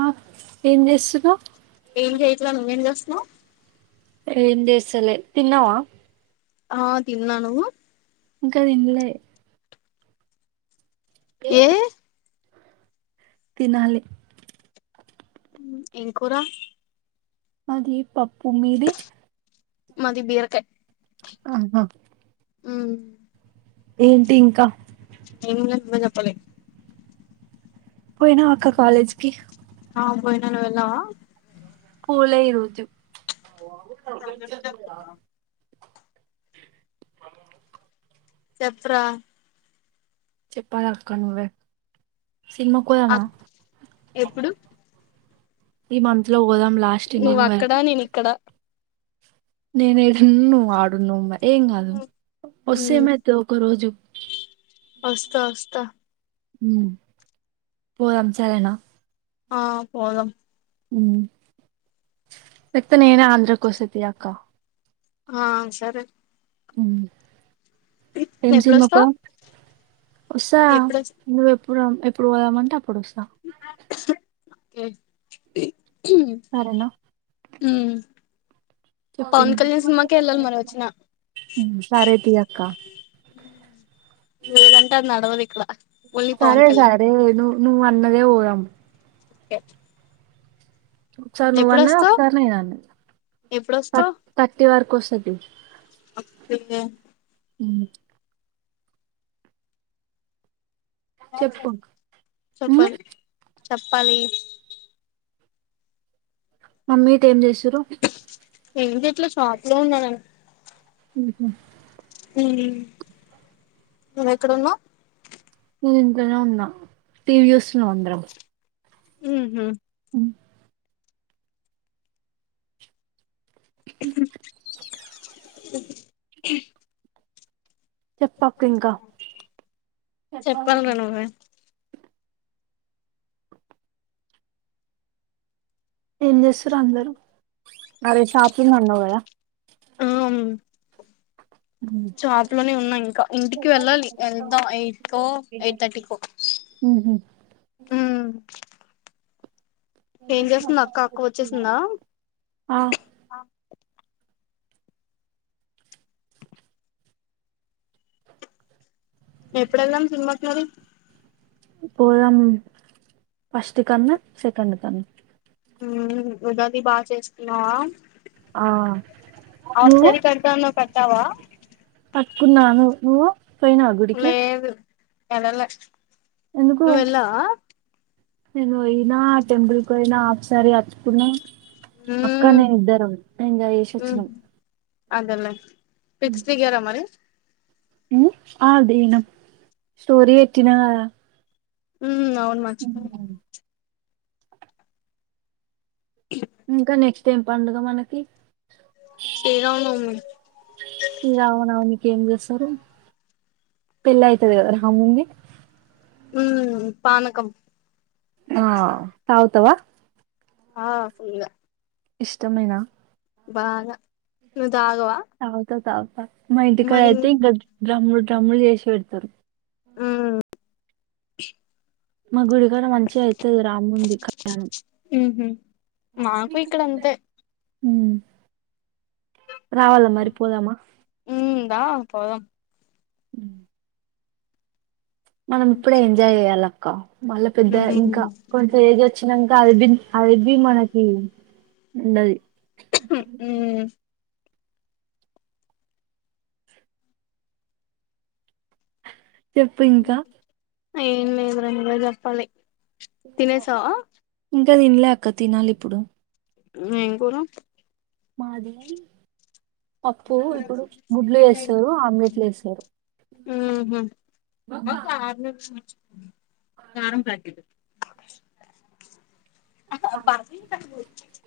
ఆ ఏం చేస్తున్నా వ్ ఏం చేయట్ల నువ్వేం జెస్ ఓ ఏంచేస్తాలే తిన్నావా ఆ తిన్న్నా నువ్వు గద్ యిండ్లే ఏ తినాలి ఏం కూర అది పప్పు మీది మది బీరకాయ్ ఆహా మ్మ్ ఏంటి ఇంకా ఏం లేదు నువ్వే చెప్పలి పోయినావక్క కాాలేజ్కి ఆ పోయినా నువ్ వెళ్లావా పోలే ఈరోజు చేస్త చెప్పురా చెప్పాలక్క నువ్వే సినిమాకి పోదామా అక్ ఎప్పుడు ఈ మంత్ లో పోదాం లాస్ట్ ఇం నువ్వు అక్కడ నేను ఇక్కడ నేను ఇడున్ను నువ్ ఆడున్ను మే ఏం కాదు వస్తె మ్మ్ ఏమయితావ్ ఒక రోజు వస్తా వస్తా మ్మ్ పోదాం సరేనా ఆ పోదాం మ్మ్ ఎక్త నేనే ఆంధ్ర కో వసైతి అక్క ఆ సరే మ్మ్ ఏం సినిమా కి ఎప్పుడొస్తావ్ పోదాం వస్తారా ఎప్పుడొస్ నువ్వెప్ ఇప్పుడు ఎప్పుడు పోదమ్ముంటే అప్పుడు వస్తు [unintelligible] ఉ సరేనా పవన్ చెప్పింది కళ్యాణ్ సినిమాకే వెళ్ళాలి మన వచ్చినా. సరే తీ అక్క ఏదంటే అది నడవదు ఇక్కడ ఓన్లీ పవన్ కళ్యాణ్. ను అన్నదే పోదాం ఓకే ఒకసారి నువ్వన్నా ఒకసారి నేను అన్నథర్ ఎప్పుడొస్తావ్ థర్టీ వరకు కోసకి [unintelligible] ఉ చెప్పు చెప్పండి చెప్పాలి మమ్మీటె ఏం చేసురు ఎం చేయట్ల షాప్ లో ఉన్నాడం ఇక ఉ నువ్వ ఎక్కడు ఉన్నావ్ ఇంట్లోనే ఉన్నాం టీవి చూస్తున్నం అందరం ఉ హ్మ్ ఉ చెప్ప అక్క ఇంకా చెప్పాలిరా నువ్వే ఏం చేస్తారు అందరుూ అదే షాపింగ్ అన్నావు కదా ఆవు షాప్ లోనే ఉన్నాం ఇంకా ఇంటికి వెళ్ళాలి వెళ్దాం ఎయిట్ కో ఎయిట్ థర్టీకో. ఏం చేస్తున్నా అక్క అక్క వచ్చేసిందా. ఆ ఎప్పుడు వెళ్దాం సినిమాకి మరి పోయాం ఫస్ట్ కన్న సెకండ్ కన్నా ఉగాది బాగా చేస్తుకున్నావా ఆ అవును కడతా అన్నావ్ కట్టావా కట్టుకున్నాను నువ్వు పోయినావ గుడికి ఎల్లలే ఎందుకు నువ్వెళ్ళవా నేను పోయినా ఆ టెంపుల్ కు పోయినా ఒకసారి అచ్చకున్నా అక్క ఉమ్ నేను ఇద్దరు ఎంజాయ్ చేసోచ్చినాం అదల ఫిక్స్ దిగారా మరి ఆ దిగినం స్టోరీ వెట్టిన కద ఊ అవును మచిపో ఇంకనే ఏమ్ పండుగ మనకి శ్రీరామానవమి ఈ రామనవమికి ఏం చేస్తారు పెళ్లి ఐతదికదా రాముంది ఉ పానకం ఆ తాగుతవా ఆ ఫుల ఇష్టమేనా బాగా ఉ తఉత తాగ్ తా మా ఇంటి కాడ మరి అయితే ఇగ డ్రముడ్ [unintelligible] డ్రముల చేసి పెడతారు ఊ మా గుడిగాడ మంచి గయితది రామ్ముంది కళ్యాణం ఉహు మాకు ఇకడంతే రావాల మరి పోదమా ఉమ్ దా పోదం ఉ మనం ఇప్పుడే ఎంజాయ్ చెయ్యాలి అక్క మళ్ళా పెద్ద ఉమ్ ఇంకా కొంత ఏజ్ వచ్చినన్ అరబి అరబీ మనకి ఉండది [unintelligible] ఊ చెప్పు ఇంకా ఏం లేదురా నువ్వే జప్పాలి ఇం ఇంగ తినలే అక్క తినాలి ఇప్పుడు ఉ ఎం కూర మాది పప్పు ఉహు ఇప్పుడు గుడ్లు వేస్తారు ఆమ్లెట్లు వేస్తారు [inaudible] కారం ప్యాకెట్ [unintelligible] ఆహ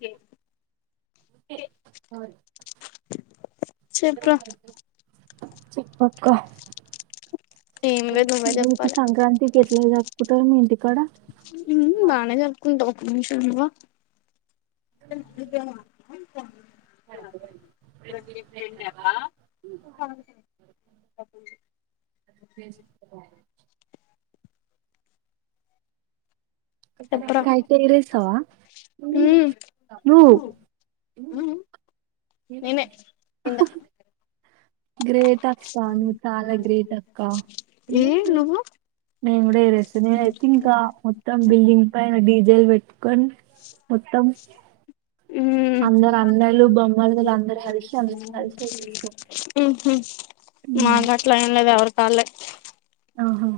గే ఒకే స్వారీ చెప్పురా చెప్పక్క ఏం లేదు నువ్వే నీకు చెప్పాలి సంక్రాంతికి ఎ చీర కట్టుకు తొంగొంటి ఉ ఉ బానే జరుపుకుంటవు మంచునవ [unintelligible] ప్రతీపు ఫ్రెండబ్బ చెప్పరా కైట్ ఎగ్రేసవా ఉమ్ నువ్వు ఉమ్ నేనే కింద గ్రేట్ అక్క నువ్వు చాలా గ్రేట్ అక్క ఏ నువ్వు నేను కూడా ఎగరేస్తా నేనయితే ఇంకా మొత్తం బిల్డింగ్ పైన డీజెల్ పెట్టి క్కన్ మొత్తం ఊ అందరు అన్నలు బొమ్మలు వీళ్ళు అందరు కలిసి అందరం కలిసి ఎగరేస్తాం ఉహు మాగట్ల ఏం లేదు ఎవరికి తాల్లే ఆహా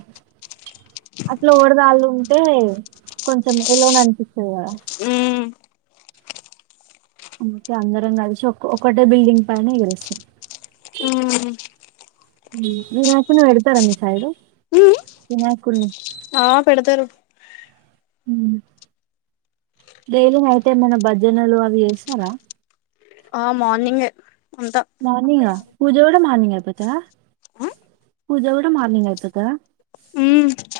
అట్లా ఎవరిది ఆళ్ళు ఉంటే కొంచెం ఎలానో అనిపిస్తది కదా ఉమ్ కే అందరం కలిసి ఒక ఒక్కటే బిల్డింగ్ పైన ఎగరేస్తం హ్మ్ మీకు నాకువుడతారా [unintelligible] నాకు ఆ పెడతరు డైలీ అయితే ఏమైనా భజనలు అవి చేస్తారా ఆ మార్నింగే అంతా మార్నింగా పూజ కూడా మార్నింగ్ [unintelligible] హ్మ్ పూజ కూడా మార్నింగ్ అయిపోద్దా ఉహు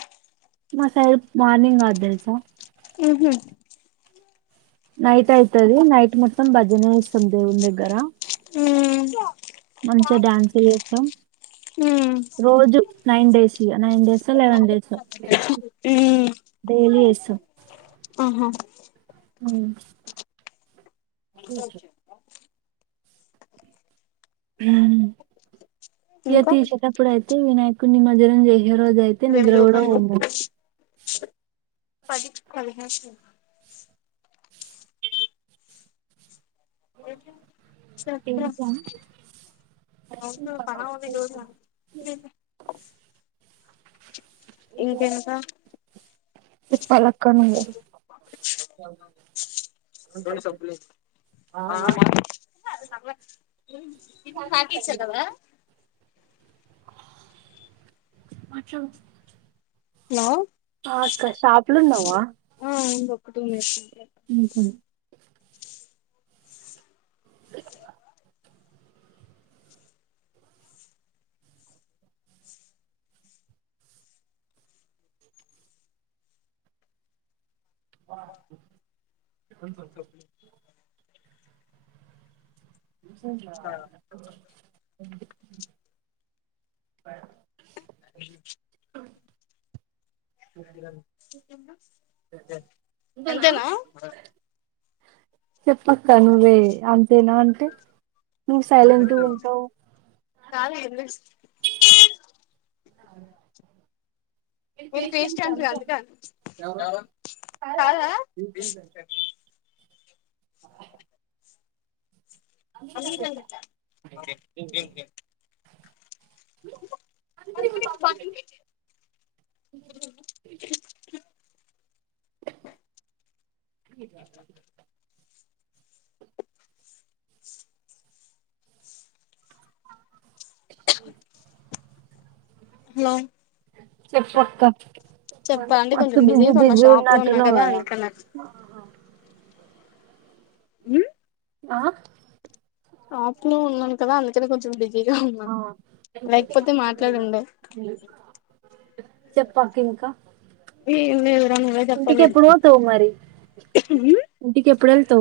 మా సైడ్ మార్నింగ్ అవదు తెలుసా ఊహూ నైట్ అయితది నైట్ మొత్తం భజనే ఇస్తుంది దేవు ఉమ్ మంచిగ డ్యాన్స్ చేస్తాం ఉమ్ రోజూ నైన్ డేస్ ఇగ నైన్ డేసో లెవెన్ డేసో ఉమ్ డైలీ చేస్తాం. ఆహా హ్మ్ అ హ్మ్ ఇంకా యతీష కప్పుడయితే వినాయ కొన్ని మందిరం చేయి ఏ రోజు అయితే ఇవేమి నిద్ర కూడా రూపాయలు పోం మరి పది పదిహేను ఓకే [unintelligible] ఇంతే గా చెప్పాలక్క నువ్వే [unintelligible] ఇవి హేగీసే కదా [inaudible] హలో ఆ అక్క షాపులున్నావా ఆ ఇంకొక టూ మినిట్స్ [inaudible] థమ్సప్ [inaudible] [inaudible] [inaudible] [inaudible] అంతేనా చెప్పస్త ను్వే అంతే నన్ టీ నువ్ సైలెంట్ ఉంటావు చాల ఎన్నా అ మీ కస్ట్ అందుక కాాలా అమీర్ కా బీటా ఆ ఎమ్ చెపు ఉమ్ అందుకే నేను బాత్రూం [inaudible] [inaudible] అ చెక్క చెప్పండి మ కొంచెం బిజ బిజీగా ఉన్నా బిజ షాప్ లో ఉన్నా ఉన్నటన్వాల కదా అందుకని ఉమ్ ఆ ఆప్పుల ఉన్నానుకదా అందుకదే కొంచెం అమ్మా లేకపోతే ఆ. మాట్లాడుండే చెప్పాకింకా ఏ లేదురంగే తప్పలే పోతావు మరి కుత్త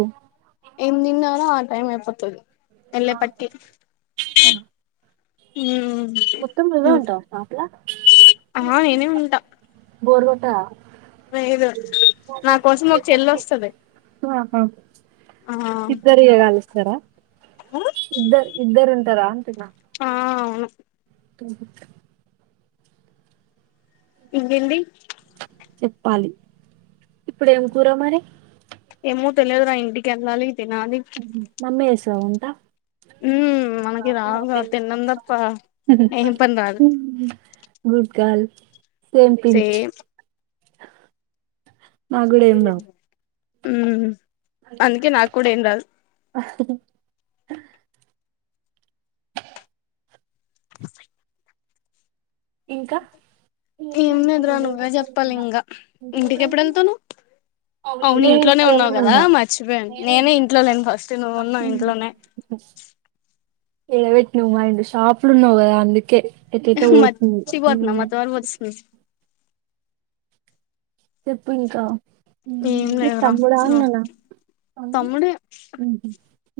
ఎమి తన్నాార ఆ టైం ఎ పతుదుదు ఎల పట్టి మొత్తం నువ్వే ఉమ్ ఉంటావు షాప్లా ఆ నేనే ఉంటా బోర్వట లేదు నా కోసం ఒక చెల్లి వస్తుంది ఆ ఇద్దరు ఏగ అనిస్తస్తార ఇద్దరు ఇద్దరు ఉంట ర అంటునా ఆ అవును కనిపితా ఎంద ఎంది చెప్పాలి ఇప్పుడు ఏం కూర మరి ఏమో తెలియదు రా ఇంటికి వెళ్ళాలి తినాలి మమ్మసా ఉంట ఉమ్ మనకి రావుగా తినడం తప్ప ఏం పని రాదు గుడ్ గల్ సేమ్ పించ్ నాకు కూడా అే ఏం రావు ఉమ్మ్ అందుకే నా కూడా ఏం రాదు ఇంకా ఏం లేదురా నువ్వే చెప్పాలి ఇంకా ఇంటికి ఎప్పుడంతోనవు అవును నేను ఇంట్లోనే ఉన్నావు కదా ఉన్నా మర్చిపోయాను నేనే ఇంట్లో లేను ఫస్ట్ నువ్వు ఉన్నావు ఇంట్లోనే ఏవట్ నువ్ మైండ్ షాప్లు ఉన్నావ్ గద అందుకే ఎటెటో మ పోతుంది సిగోత్ నా హ్మ్ మత్ వర్బతు చెప్పు ఇంకా ఏం ఇ లేదురా తమ్ముడా అన్ననా తమ్ముడే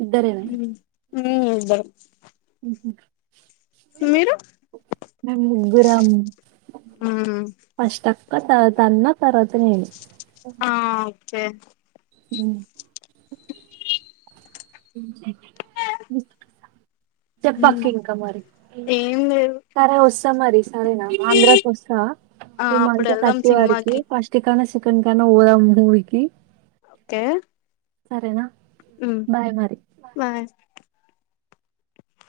ఇద్దరేనా ఉమ్ ఇద్దరం మీరు మ ముగ్గురం ఉమ్ ఫాస్ట్ అక్క తర న్నా తర్వతనను ఆ ఓకే అ చెపక్క ఉమ్ ఇంకా మరి ఏం లేదు సరే వస్తా మరి సరేనా ఆంధ్రాకి వస్తా ఆ ఈ అప్పుడు మంత్ వెళ్దాం థర్టీ వారికి సినిమాకి ఫస్టికా ఎక్కడి కన్నా పోదాం మూవీ కి ఒకే సరేనా హ్మ్మ్ బాయ్ మరి